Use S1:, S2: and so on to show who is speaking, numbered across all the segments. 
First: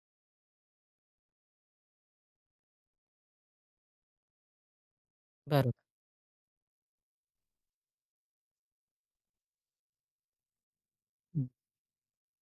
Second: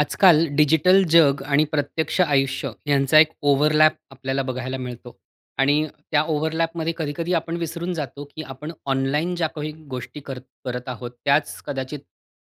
S1: आजकाल डिजिटल जग आणि प्रत्यक्ष आयुष्य ह्यांचा एक ओव्हरलॅप आपल्याला बघायला मिळतो.
S2: बरोबर.
S1: आणि त्या ओव्हरलॅपमध्ये कधी-कधी आपण विसरून जातो, की आपण ऑनलाईन ज्या काही गोष्टी करत करत आहोत.
S2: हं.
S1: त्याच कदाचित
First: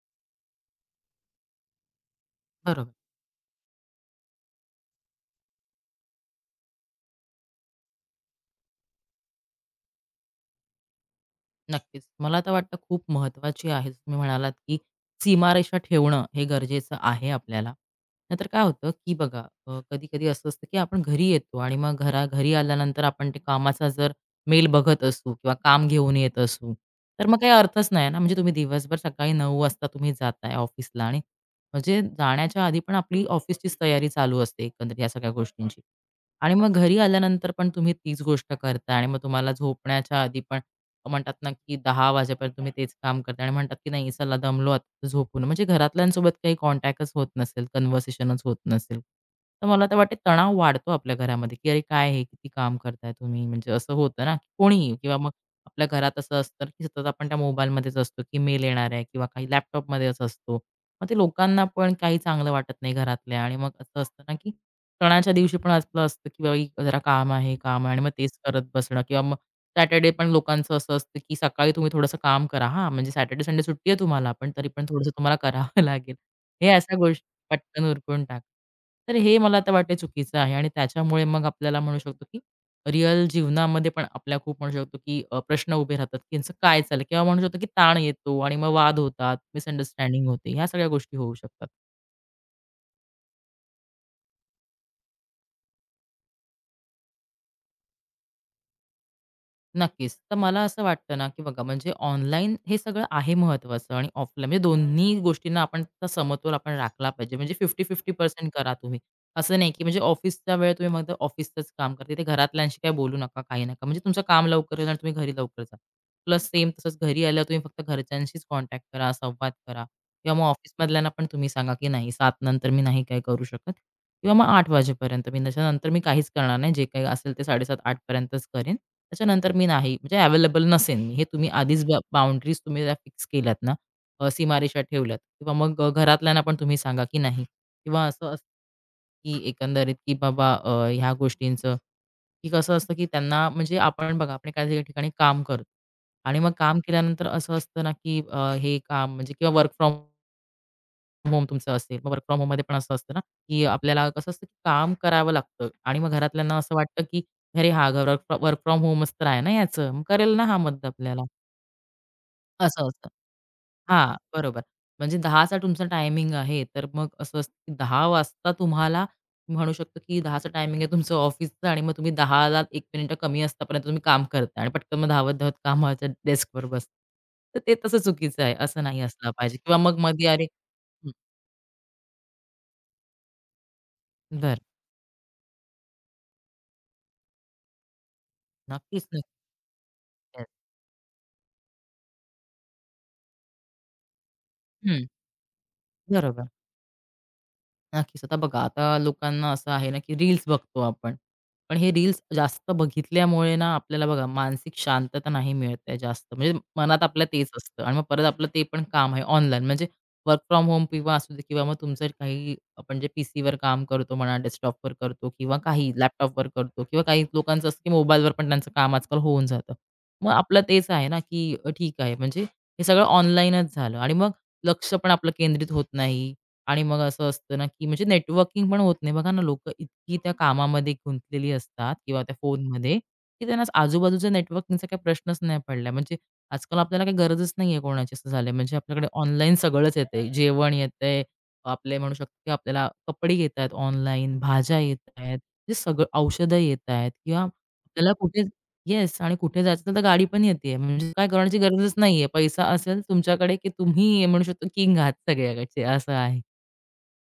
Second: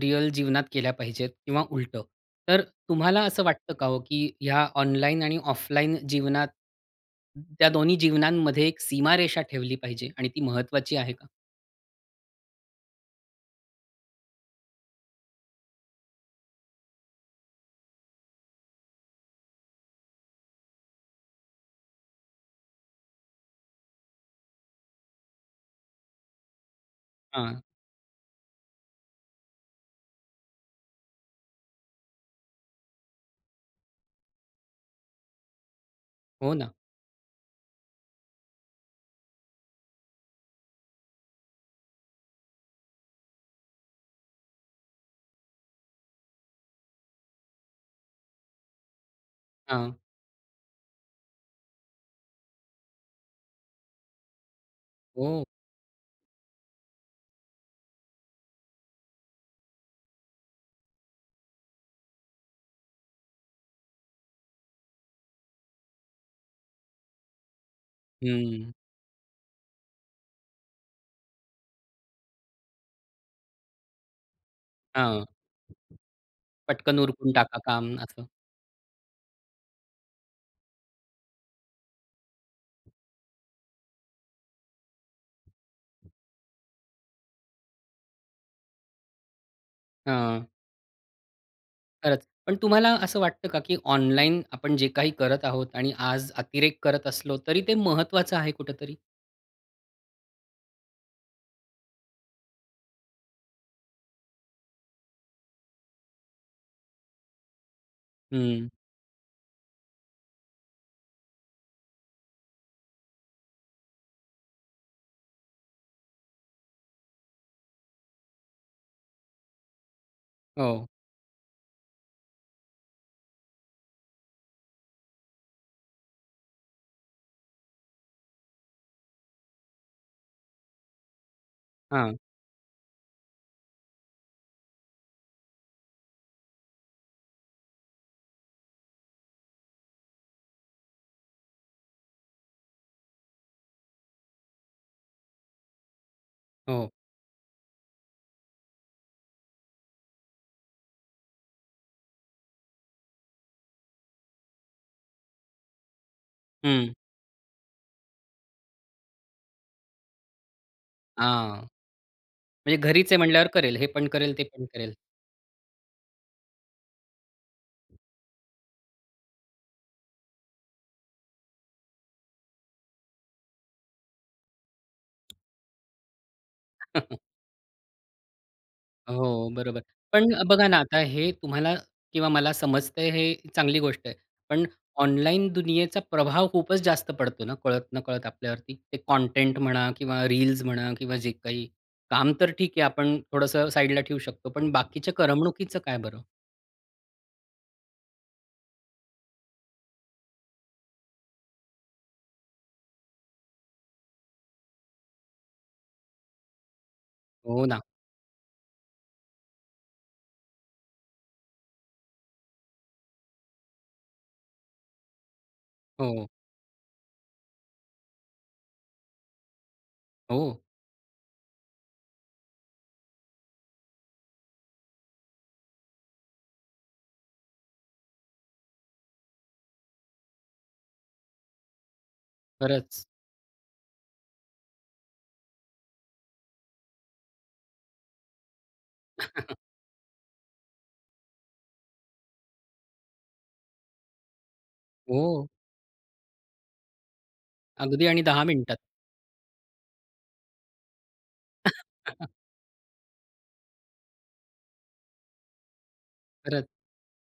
S1: रिअल जीवनात केल्या पाहिजेत किंवा उलटं. तर
S2: बरोबर.
S1: तुम्हाला असं वाटतं का ओ, की ह्या ऑनलाईन आणि ऑफलाईन जीवनात, त्या दोन्ही जीवनांमध्ये एक सीमारेषा ठेवली पाहिजे आणि ती महत्वाची आहे का?
S2: नक्कीच. मला तर वाटतं, खूप महत्त्वाची आहे. जसं तुम्ही म्हणालात, की सीमारेषा ठेवणं हे गरजेचं आहे आपल्याला. नाहीतर काय होतं की, बघा, अ, कधी-कधी असं असतं, की आपण घरी येतो आणि मग घरा घरी आल्यानंतर आपण ते कामाचा जर मेल बघत असू किंवा काम घेऊन येत असू, तर मग काही
S1: हां.
S2: अर्थच नाही ना. म्हणजे तुम्ही दिवसभर सकाळी 9 वाजता जाताय ऑफिसला आणि म्हणजे जाण्याच्या आधी पण आपली ऑफिसचीच तयारी चालू असते, एकंदरीत या सगळ्या गोष्टींची.
S1: हो
S2: आणि मग
S1: ना.
S2: घरी आल्यानंतर पण तुम्ही तीच गोष्ट करताय. आणि मग तुम्हाला झोपण्याच्या आधी पण, म्हणतात ना, की 10 वाजेपर्यंत तुम्ही तेच काम करताय. आणि म्हणतात की, नाही चला दमलो आता झोपू. म्हणजे घरातल्यांसोबत काही कॉन्टॅक्टच होत नसेल, कन्व्हर्सेशनच होत नसेल. तर मला
S1: हां.
S2: तर वाटतं, तणाव वाढतो आपल्या घरामध्ये. की, अरे, काय हे? किती काम करताय तुम्ही म्हणजे असं होतं ना, की कोणीही किंवा मग
S1: हो.
S2: आपल्या घरात असं असतं, की सतत आपण त्या मोबाईलमध्येच असतो, की मेल येणार आहे किंवा काही लॅपटॉपमध्येच असतो. मग ते लोकांना पण काही चांगलं वाटत नाही. घरातल्यां आणि मग असं असतं ना, की सणाच्या दिवशी पण असंच असतं, की जरा काम आहे, काम आहे, आणि मग तेच करत
S1: हं.
S2: बसणं. किंवा मग सॅटर्डे पण लोकांचं असं असतं, की सकाळी तुम्ही थोडंसं काम करा. हां, म्हणजे सॅटर्डे-संडे म्हणजे सुट्टी आहे तुम्हाला, पण तरी पण थोडंसं
S1: हां.
S2: तुम्हाला कराव लागेल. हे असं
S1: पटकन
S2: गोष्टी
S1: उरकून टाका
S2: पटकन
S1: काम
S2: उरकून
S1: असं.
S2: टाका. तर हे मला तर वाटतं, चुकीचं आहे. आणि त्याच्यामुळे मग आपल्याला म्हणू शकतो की, रिअल जीवनामध्ये पण आपल्या खूप म्हणू शकतो, की अ, प्रश्न उभे राहतात. त्यांचं काय चाललंय. किंवा म्हणू शकतो, की ताण येतो आणि मग वाद होतात, मिसअंडरस्टँडिंग
S1: हां.
S2: होते. ह्या सगळ्या गोष्टी होऊ शकतात.
S1: खरंच. पण तुम्हाला असं वाटतं का, की ऑनलाईन आपण जे काही करत आहोत आणि आज अतिरेक करत असलो, तरी ते महत्वाचं आहे कुठेतरी?
S2: नक्कीच. तर मला असं वाटतं ना, की बघा, म्हणजे ऑनलाईन हे सगळं आहे महत्वाचं आणि ऑफलाईन, म्हणजे, दोन्ही गोष्टींना आपण समतोल आपण राखला पाहिजे. म्हणजे, 50-50% पर्सेंट
S1: हं.
S2: करा तुम्ही. असं नाही, की म्हणजे ऑफिसचा वेळ तुम्ही, मग ऑफिसचच काम करता, तिथे घरातल्यांशी काही बोलू नका, काही नका. म्हणजे, तुमचं काम लवकर येणार आणि तुम्ही घरी लवकर जा. प्लस, सेम तसंच, घरी आल्यावर तुम्ही फक्त घरच्यांशीच कॉन्टॅक्ट करा. संवाद करा. किंवा मग ऑफिस
S1: हो.
S2: मधल्यांना पण तुम्ही सांगा, की नाही 7:00 नंतर मी नाही काही करू शकत. किंवा मग 8:00 वाजेपर्यंत मी, त्याच्यानंतर मी काहीच करणार नाही. जे काही असेल, ते 7:30-8:00 पर्यंतच करीन. त्याच्यानंतर मी नाही, म्हणजे अवेलेबल नसेल. हे तुम्ही आधीच ब
S1: हां.
S2: बाउंडरीज, तुम्ही फिक्स केल्या ना? अ, सीमारेषा ठेवल्यात. किंवा मग अ, घरातल्यांना पण तुम्ही सांगा, की नाही किंवा असं असतं, की एकंदरीत, की बाबा अ, ह्या गोष्टींचं, की कसं असतं, की त्यांना म्हणजे आपण बघा, आपण काही ठिकाणी काम करतो आणि मग काम
S1: हो.
S2: केल्यानंतर असं असतं ना, की अ, हे काम, म्हणजे, किंवा वर्क फ्रॉम होम तुमचं असेल. मग, वर्क फ्रॉम होममध्ये पण असं असतं ना, की आपल्याला कसं असतं, की काम करावं लागतं आणि मग घरातल्यांना असं
S1: हं.
S2: वाटतं, की अरे! हा घर वर्क फ्रॉम होमचं तर आहे ना याचं. मग करेल ना हा मदत आपल्याला.
S1: हां, म्हणजे,
S2: असं असतं,
S1: घरीच आहे म्हणल्यावर, करेल हे पण
S2: हां,
S1: करेल, ते
S2: बरोबर.
S1: पण करेल.
S2: म्हणजे, 10:00 तुमचा टायमिंग आहे तर मग असं असतं, की 10:00 वाजता तुम्हाला म्हणू शकतो, की 10:00 टायमिंग आहे तुमचं ऑफिसचा आणि मग तुम्ही दहाला एक मिनिटं कमी असतापर्यंत तुम्ही काम करताय आणि पटकन धावत-धावत कामाच्या, डेस्कवर बसता. तर ते तसं चुकीचं आहे असं नाही असला
S1: हो,
S2: पाहिजे. किंवा
S1: बरोबर.
S2: मग
S1: पण
S2: मधी अरे!
S1: बघा ना, आता
S2: हं.
S1: हे तुम्हाला किंवा मला समजतंय, हे चांगली गोष्ट आहे.
S2: बरं.
S1: पण ऑनलाईन दुनियेचा प्रभाव खूपच जास्त पडतो ना, कळत नकळत आपल्यावरती. ते
S2: नक्कीच ना.
S1: कंटेंट म्हणा, किंवा
S2: येस.
S1: रील्स म्हणा, किंवा जे काही काम तर ठीक आहे, आपण थोडंसं साइडला ठेऊ शकतो. पण
S2: हं.
S1: बाकीच्या करमणुकीचं काय बरं?
S2: बरोबर. नक्कीच. आता बघा आता लोकांना असं आहे ना, की रील्स बघतो आपण. पण हे रील्स जास्त बघितल्यामुळे ना, आपल्याला बघा मानसिक शांतता नाही मिळत ते जास्त, म्हणजे मनात आपलं तेच
S1: हो
S2: असतं
S1: ना.
S2: आणि मग परत आपलं ते पण काम आहे ऑनलाईन म्हणजे वर्क फ्रॉम होम किंवा असू दे किंवा मग तुमचं काही आपण जे पीसीवर काम करतो म्हणा डेस्कटॉपवर करतो किंवा काही
S1: हो.
S2: लॅपटॉपवर करतो किंवा काही, लोकांचं असतं, की मोबाईलवर पण त्यांचं काम आजकाल होऊन जातं. मग आपलं
S1: हो.
S2: तेच आहे ना, की ठीक आहे. म्हणजे हे सगळं ऑनलाईनच झालं आणि मग लक्ष पण आपलं केंद्रित होत नाही आणि मग असं असतं ना, की म्हणजे नेटवर्किंग पण होत नाही बघा ना लोक इतकी त्या कामामध्ये गुंतलेली असतात किंवा त्या फोनमध्ये,
S1: खरंच.
S2: की त्यांना आजूबाजूचे नेटवर्किंगचा काही प्रश्नच नाही पडलाय, म्हणजे आजकाल आपल्याला काही गरजच नाहीये कोणाची अस झालंय, म्हणजे आपल्याकडे ऑनलाईन सगळंच येतंय. जेवण येतंय, आपले म्हणू शकतो आपल्याला कपडे येत आहेत, ऑनलाईन, भाज्या येत आहेत,
S1: हो.
S2: ते सगळं औषधं येतायत किंवा
S1: अगदी
S2: आपल्याला
S1: आणि
S2: कुठे
S1: 10 मिनिटात.
S2: येस. आणि कुठे जायचं तर गाडी पण येतेय म्हणजे काय करण्याची गरजच नाहीये पैसा असेल तुमच्याकडे, की तुम्ही म्हणू शकता किंग आत सगळ्याकडचे असं आहे.
S1: खरंच.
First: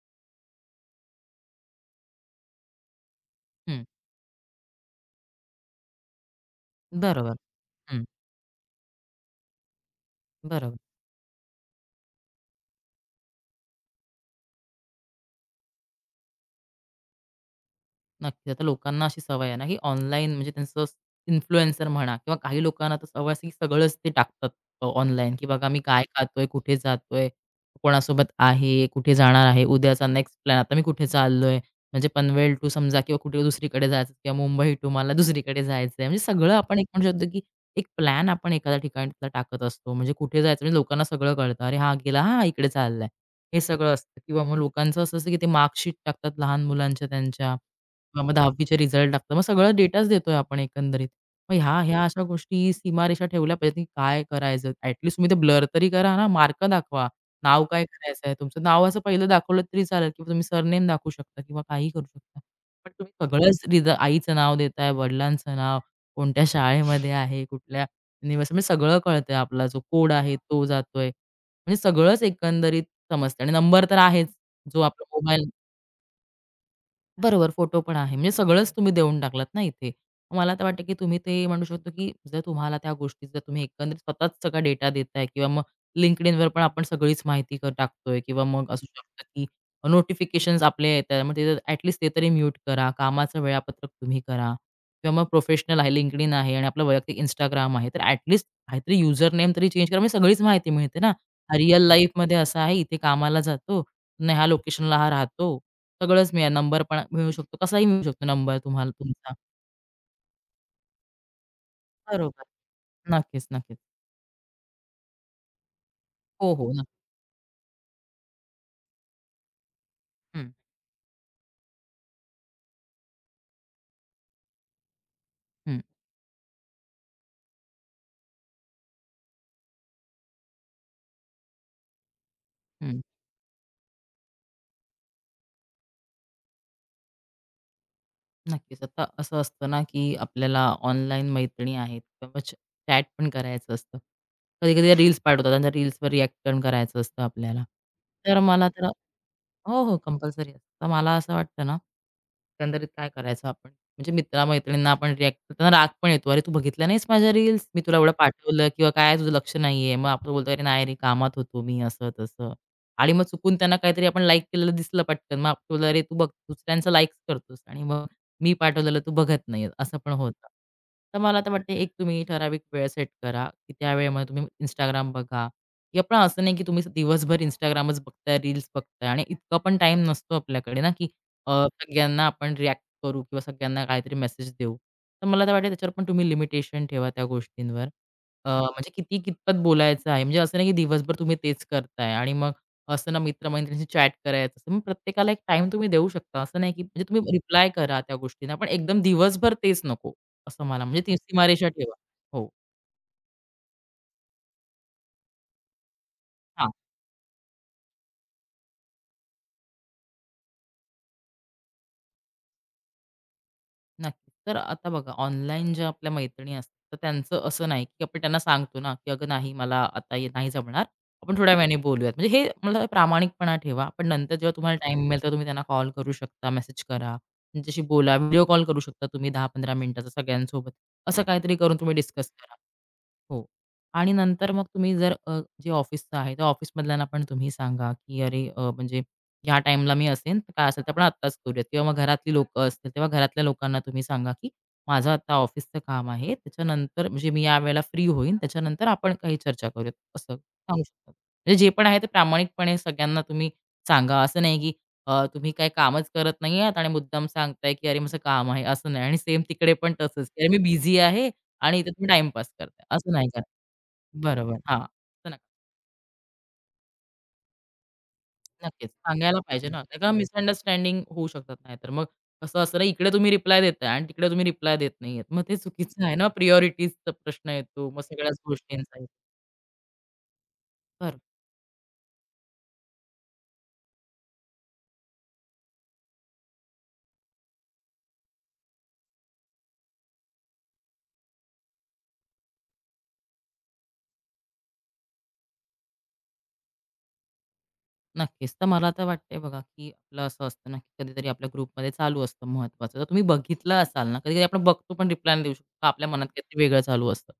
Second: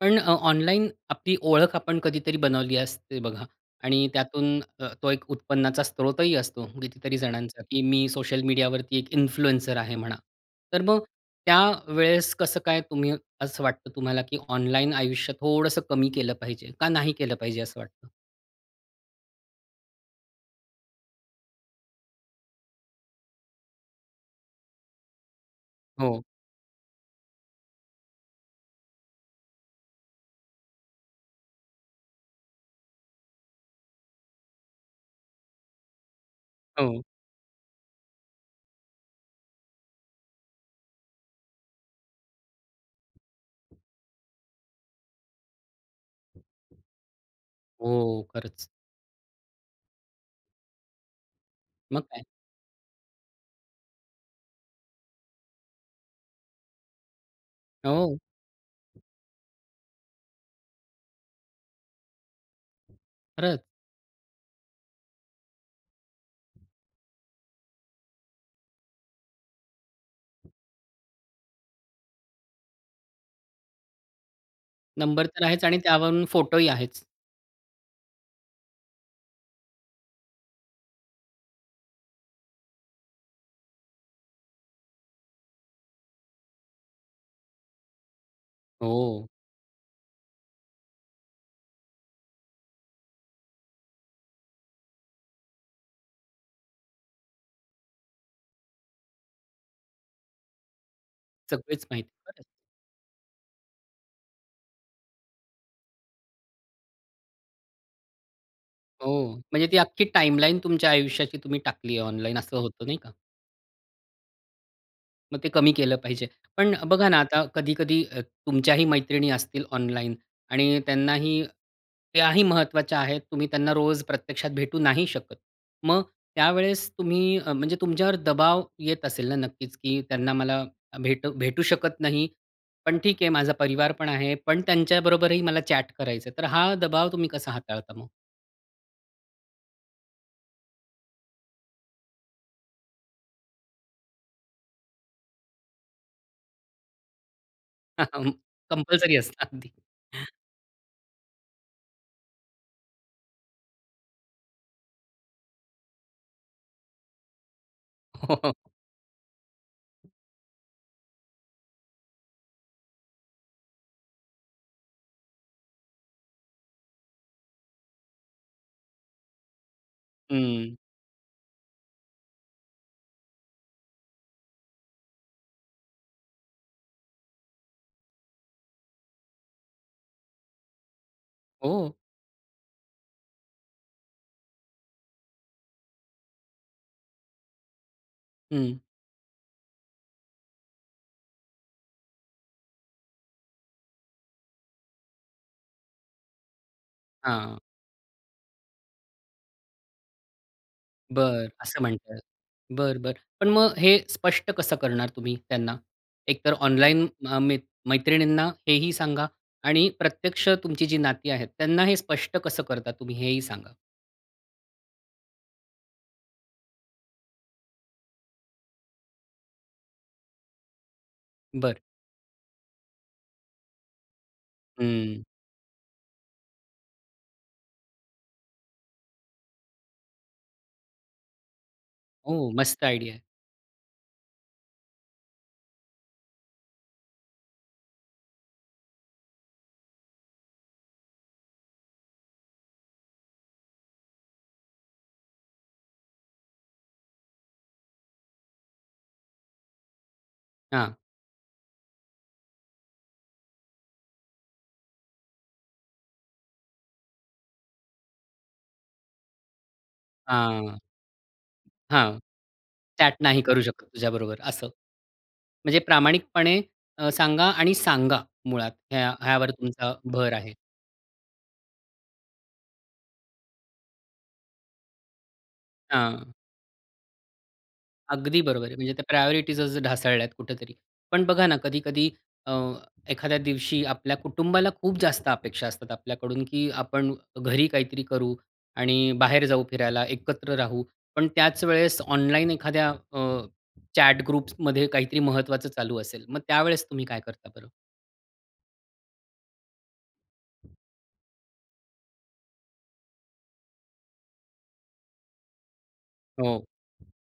S1: पण अ, ऑनलाईन आपली ओळख आपण कधीतरी बनवली असते बघा.
S2: हं.
S1: आणि त्यातून अ, तो एक उत्पन्नाचा स्त्रोतही असतो, कितीतरी
S2: बरोबर.
S1: जणांचा, की
S2: हं.
S1: मी सोशल मीडियावरती एक इन्फ्लुएन्सर आहे म्हणा.
S2: बरोबर.
S1: तर मग त्यावेळेस कसं काय तुम्ही असं वाटतं तुम्हाला, की ऑनलाईन आयुष्य थोडंसं कमी केलं पाहिजे? का नाही केलं पाहिजे असं वाटतं?
S2: नक्कीच. आता लोकांना अशी सवय आहे ना की ऑनलाईन म्हणजे त्यांचं असं इन्फ्लुएन्सर म्हणा किंवा काही लोकांना तर सवय असेल की सगळंच ते टाकतात अ, ऑनलाईन की "बघा मी काय
S1: हो.
S2: खातोय, कुठे जातोय, कोणासोबत आहे, कुठे जाणार आहे. उद्याचा नेक्स्ट प्लॅन आता मी कुठे चाललोय," म्हणजे पनवेल टू समजा किंवा कुठे दुसरीकडे जायचं किंवा मुंबई टू मला दुसरीकडे जायचंय. म्हणजे सगळं आपण एक
S1: हो.
S2: म्हणू शकतो, की एक प्लॅन आपण एखाद्या ठिकाणीतला टाकत असतो. म्हणजे कुठे जायचं म्हणजे लोकांना सगळं कळतं. अरे हा गेला हां इकडे चाललाय. हे सगळं असतं किंवा मग लोकांचं असं असतं, की ते मार्कशीट टाकतात लहान मुलांच्या त्यांच्या.
S1: हो.
S2: मग
S1: खरंच.
S2: दहावीचे रिझल्ट टाकतात. मग सगळा डेटाच देतोय आपण एकंदरीत. मग ह्या
S1: मग
S2: ह्या अशा
S1: काय!
S2: गोष्टी सीमारेषा ठेवल्या पाहिजेत ना की काय करायचं ॲट लिस्ट तुम्ही ते ब्लर तरी करा ना मार्क दाखवा. नाव काय
S1: हो.
S2: करायचंय! तुमचं नाव असं पहिलं दाखवलं तरी चालेल, की तुम्ही सरनेम दाखवू शकता किंवा काहीही करू शकता. पण तुम्ही सगळंच
S1: खरंच.
S2: देता आईचं नाव देताय, वडिलांचं नाव, कोणत्या शाळेमध्ये आहे कुठल्या निवस म्हणजे सगळं कळतंय आपला जो कोड आहे तो जातोय. म्हणजे सगळंच एकंदरीत समजतंय आणि नंबर तर आहेच, जो आपला
S1: नंबर तर
S2: मोबाइल.
S1: आहेच आणि त्यावरून फोटोही आहेच.
S2: बरोबर फोटो पण आहे. म्हणजे सगळंच तुम्ही देऊन टाकलात ना इथे. मग मला तर वाटतं की तुम्ही ते म्हणू शकतो, की जर तुम्हाला त्या गोष्टी जर तुम्ही एकंदरीत स्वतःच सगळा डेटा देताय किंवा मग LinkedInवर पण आपण सगळीच माहिती क टाकतोय किंवा मग असू शकतं,
S1: हो.
S2: की नोटिफिकेशन्स आपले येतात मग ते तर ॲट लिस्ट ते तरी म्यूट करा. कामाचं वेळापत्रक तुम्ही करा. किंवा मग प्रोफेशनल आहे LinkedIn आहे आणि आपलं वैयक्तिक Instagram आहे तर ॲट लिस्ट काहीतरी युजर नेम तरी चेंज करा म्हणजे सगळीच माहिती मिळते ना. हा रिअल
S1: सगळीच माहिती.
S2: लाईफमध्ये
S1: खरंच.
S2: असं आहे, इथे कामाला जातो, अन् ह्या लोकेशनला हा राहतो. सगळंच मिळेल नंबर पण अ मिळू शकतो. कसाही मिळू शकतो नंबर तुम्हाला तुमचा.
S1: हो. म्हणजे ती अख्खी टाईमलाईन तुमच्या आयुष्याची तुम्ही टाकली आहे ऑनलाईन
S2: बरोबर.
S1: असं होतं, नाही का?
S2: नक्कीच, नक्कीच.
S1: मग ते कमी केलं पाहिजे.
S2: हो, हो,
S1: पण
S2: नक्की.
S1: बघा ना, आता कधी-कधी तुमच्याही मैत्रिणी असतील ऑनलाईन
S2: हं.
S1: आणि त्यांनाही त्याही महत्त्वाच्या आहेत. तुम्ही त्यांना रोज प्रत्यक्षात भेटू नाही शकत.
S2: हं.
S1: मग त्यावेळेस तुम्ही अ, म्हणजे तुमच्यावर दबाव येत असेल ना, नक्कीच, की त्यांना मला भेटू भेटू शकत नाही. पण
S2: हं.
S1: ठीक आहे माझा परिवार पण आहे. पण त्यांच्याबरोबरही मला चॅट करायचंय. तर हा दबाव तुम्ही कसा हाताळता मग?
S2: नक्कीच. आता असं असतं ना, की आपल्याला ऑनलाईन मैत्रिणी आहेत, किंवा चॅट पण करायचं असतं. कधी-कधी रील्स पाठवतात आणि रील्सवर रिएक्ट पण करायचं असतं आपल्याला. तर मला त्याला
S1: कंपल्सरी असतात अगदी.
S2: हो, हो, कंपल्सरी असतं. तर मला असं वाटतंना, एकंदरीत काय करायचं आपण? म्हणजे मित्रा मैत्रिणींना आपण रिएक्ट करताना राग पण येतो, "अरे तू बघितला नाहीस माझ्या रील्स मी तुला एवढं
S1: हो.
S2: पाठवलं किंवा काय तुझं लक्ष नाहीये". मग आपण बोलतो "अरे नाही रे, कामात होतो मी," असं तसं आणि मग चुकून त्यांना काहीतरी आपण लाईक केलेलं दिसलं पटकन. मग आपलं "अ, रे तू बघ दुसऱ्यांचं लाईक करतोस आणि मग मी पाठवलेलं तू बघत नाही," असं पण होतं.
S1: हं.
S2: तर मला आता वाटतंय, एक तुम्ही ठराविक वेळ सेट करा. त्या वेळेमध्ये तुम्ही Instagram बघा. [unintelligible] पण असं नाही की तुम्ही दिवसभर Instagramच बघताय, रील्स बघताय आणि इतका पण टाईम नसतो आपल्याकडे ना, की अ,
S1: हो.
S2: सगळ्यांना आपण रिएक्ट करू किंवा सगळ्यांना काहीतरी मेसेज देऊ. तर मला तर वाटेल त्याच्यावर पण तुम्ही लिमिटेशन ठेवा. त्या गोष्टींवर. अ,
S1: हं.
S2: म्हणजे किती, कितपत बोलायचं आहे. म्हणजे असं नाही, की दिवसभर तुम्ही तेच करताय आणि मग असंना मित्रमैत्रिणींशी चॅट करायचं. मग प्रत्येकाला एक टाईम तुम्ही देऊ शकता असं नाही, की म्हणजे तुम्ही
S1: हां.
S2: रिप्लाय करा त्या गोष्टींना, पण एकदम दिवसभर तेच नको असं मला म्हणजे ती
S1: बरं,
S2: सीमारेषा
S1: असं
S2: ठेवा.
S1: म्हणताय.
S2: हो.
S1: बरं, बरं. पण मग हे स्पष्ट कसं करणार तुम्ही त्यांना? एक तर
S2: हां.
S1: ऑनलाईन, अ, म मैत्रिणींना हेही सांगा आणि प्रत्यक्ष तुमची जी नाती आहेत, त्यांना हे स्पष्ट कसं करता, तुम्ही हेही सांगा.
S2: नक्कीच. तर आता बघा, ऑनलाईन ज्या आपल्या मैत्रिणी असतात, तर त्यांचं असं नाही की आपण त्यांना सांगतोना, की "अगं नाही मला आता नाही जमणार आपण थोड्या वेळाने
S1: बरं.
S2: बोलूयात." म्हणजे हे मला प्रामाणिकपणा ठेवा. पण नंतर जेव्हा तुम्हाला टाईम मिळेल,
S1: हं.
S2: तेव्हा तुम्ही त्यांना कॉल करू शकता, मेसेज करा. त्यांच्याशी बोला व्हिडिओ कॉल करू शकता तुम्ही 10-15 मिनिटाचा सगळ्यांसोबत. असं काहीतरी करून तुम्ही डिस्कस
S1: हो,
S2: करा
S1: मस्त आयडिया आहे.
S2: हो आणि नंतर मग तुम्ही जर अ, जे ऑफिसच आहे त्या ऑफिसमधल्यांना पण तुम्ही सांगा, की "अरे अ, म्हणजे ह्या टाईमला मी असेन तर काय असेलतर आपण आत्ताच करूया" किंवा मग घरातली लोकं असतील, तेव्हा घरातल्या लोकांना तुम्ही सांगा, की माझं आता ऑफिसच काम आहे. त्याच्यानंतर म्हणजे मी यावेळेला फ्री होईन. त्याच्यानंतर आपण काही चर्चा करूयात असं सांगू
S1: हां.
S2: शकतो. म्हणजे जे पण आहे ते प्रामाणिकपणे सगळ्यांना तुम्ही सांगा. असं नाही, की अ, तुम्ही काही कामच करत नाही आहात आणि मुद्दाम सांगताय, की अरे माझं काम आहे असं नाही आणि सेम तिकडे पण तसंच, अ, मी
S1: हां,
S2: बिझी आहे आणि इथे तुम्ही
S1: हां.
S2: टाईमपास करताय, असं
S1: चॅट
S2: नाही का
S1: नाही करू शकत तुझ्याबरोबर
S2: बरोबर,
S1: असं.
S2: हां. असं नका
S1: म्हणजे प्रामाणिकपणे अ, सांगा आणि सांगा. मुळात
S2: नक्कीच,
S1: ह्या
S2: सांगायला
S1: ह्यावर
S2: पाहिजे ना.
S1: तुमचा
S2: नाही तर
S1: भर आहे.
S2: मिसअंडरस्टँडिंग होऊ शकतात नाहीतर. मग कसं असतं ना, इकडे तुम्ही रिप्लाय देताय आणि तिकडे तुम्ही रिप्लाय देत नाहीयेत. मग ते चुकीचं आहे ना.
S1: हां.
S2: प्रायोरिटीजचा प्रश्न येतो मग सगळ्याच
S1: अगदी बरोबर आहे. म्हणजे त्या
S2: गोष्टींचाही.
S1: प्रायोरिटीज ढासळल्यात कुठेतरी.
S2: बरं.
S1: पण बघाना कधी-कधी अ, एखाद्या दिवशी आपल्या कुटुंबाला खूप जास्त अपेक्षा असतात आपल्याकडून, की आपण घरी काहीतरी करू आणि बाहेर जाऊ फिरायला एकत्र राहू. पण त्याच वेळेस ऑनलाईन एखाद्या अ, चॅट ग्रुप्समध्ये काहीतरी ममहत्त्वाचं चालू असेल. मग त्यावेळेस तुम्ही काय करता बरं?
S2: नक्कीच. तर मला तर वाटतं आहे बघा, की आपलं असं असतं ना कधीतरी आपल्या ग्रुपमध्ये चालू असतं महत्त्वाचं. तर तुम्ही बघितलं असाल ना कधी-कधी आपण बघतो. पण रिप्लाय नाही देऊ शकतो. का आपल्या मनात
S1: हो.
S2: काहीतरी वेगळं चालू असतं.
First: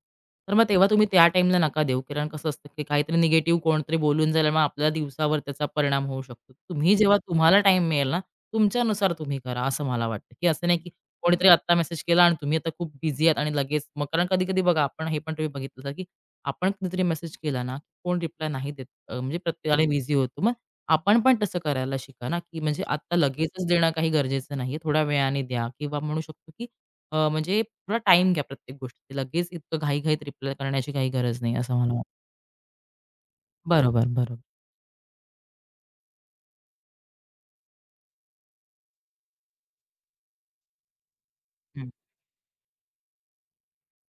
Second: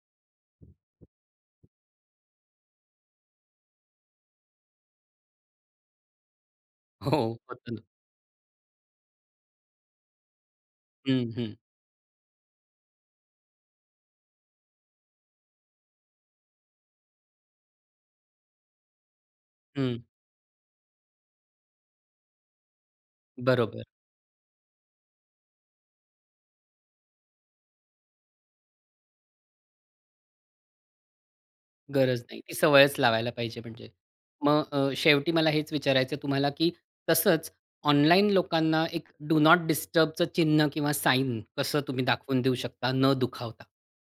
S2: तर मग तेव्हा तुम्ही त्या टाईमला नका देऊ, कारण कसं असतं, की काहीतरी निगेटिव्ह कोणतरी बोलून झाल्यामुळे आपल्याला दिवसावर त्याचा परिणाम होऊ शकतो. तुम्ही
S1: हो.
S2: जेव्हा तुम्हाला
S1: होतं ना.
S2: टाईम मिळेल ना तुमच्यानुसार, तुम्ही करा असं मला वाटतं. की असं नाही, की
S1: हं,
S2: कोणीतरी
S1: हं.
S2: आता मेसेज केला आणि तुम्ही आता खूप बिझी आहात. आणि लगेच मग कारण कधी-कधी बघा, आपण हे पण बघितलं होतं, की आपण कुठतरी मेसेज केला ना कोण रिप्लाय नाही देत, अ, म्हणजे प्रत्येकाने
S1: हं.
S2: बिझी होतो. मग आपण पण तसं करायला शिका ना, की म्हणजे आता लगेचच
S1: बरोबर.
S2: देणं काही गरजेचं नाही आहे. थोड्या वेळाने द्या. किंवा म्हणू शकतो, की अ, म्हणजे थोडा टाईम घ्या प्रत्येक गोष्टी लगेच इतकं घाई-घाईत रिप्लाय करण्याची काही गरज नाही. असं मला वाट
S1: गरज नाही. ती सवयच लावायला पाहिजे म्हणजे.
S2: बरोबर, बरोब
S1: मग अ, शेवटी मला हेच विचारायचं आहे तुम्हाला, की तसंच ऑनलाईन लोकांना एक डु नॉट डिस्टर्बच चिन्ह किंवा साइन कसं
S2: हं.
S1: तुम्ही दाखवून देऊ शकता न दुखावता.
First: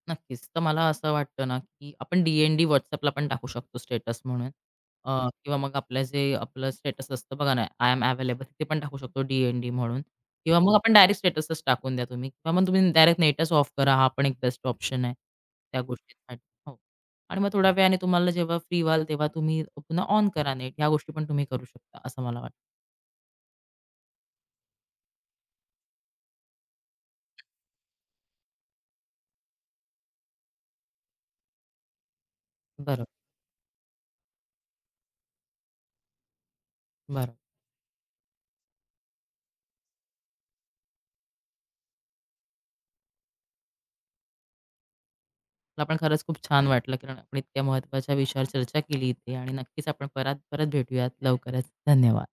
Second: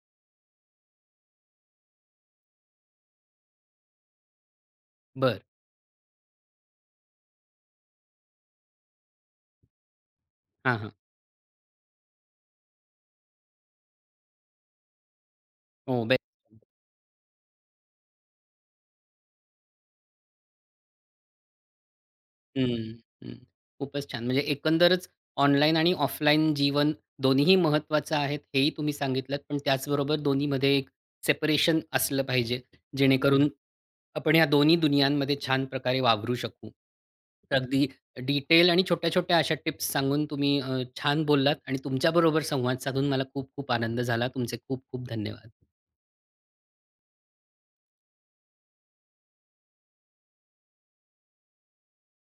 S2: नक्कीच. तर मला असं वाटतं ना, की आपण डी-एन-डी WhatsAppला पण टाकू शकतो, स्टेटस म्हणून. अ,
S1: बरं.
S2: किंवा मग आपलं, जे आपलं स्टेटस असतं, बघा ना. आय एम अवेलेबल ते पण टाकू शकतो. डी-एन-डी म्हणून किंवा मग
S1: हां, हां.
S2: आपण डायरेक्ट स्टेटसच टाकून द्या तुम्ही. किंवा मग तुम्ही डायरेक्ट नेटंच ऑफ करा. हा पण एक बेस्ट ऑप्शन आहे. त्या
S1: हो. बे
S2: गोष्टीसाठी.
S1: [unintelligible]
S2: हो. आणि मग थोड्या वेळाने तुम्हाला जेव्हा फ्री व्हाल, तेव्हा तुम्ही पुन्हा ऑन करा नेट. ह्या गोष्टी पण तुम्ही करू शकता. असं मला वाट
S1: हं, हं, हं, हं. खूपच छान. म्हणजे एकंदरच ऑनलाईन आणि ऑफलाईन जीवन दोन्हीही महत्त्वाचं आहेत हेही तुम्ही सांगितलत. पण त्याचबरोबर दोन्हीमध्ये एक सेपरेशन असलं पाहिजे.
S2: बरं.
S1: जेणेकरून आपण ह्या दोन्ही दुनियांमध्ये छान प्रकारे वावरू शकू.
S2: बरं.
S1: अगदी डिटेल आणि छोट्या-छोट्या अशा टिप्स सांगून तुम्ही अ, छान बोललात आणि तुमच्याबरोबर संवाद साधून मला खूप-खूप आनंद झाला. तुमचे खूप खूप धन्यवाद.
S2: मला पण खरंच खूप छान वाटलं. कारण इतक्या महत्वाच्या विषयावर चर्चा केली आणि नक्कीच आपण परात परत भेटूयात लवकरच. धन्यवाद.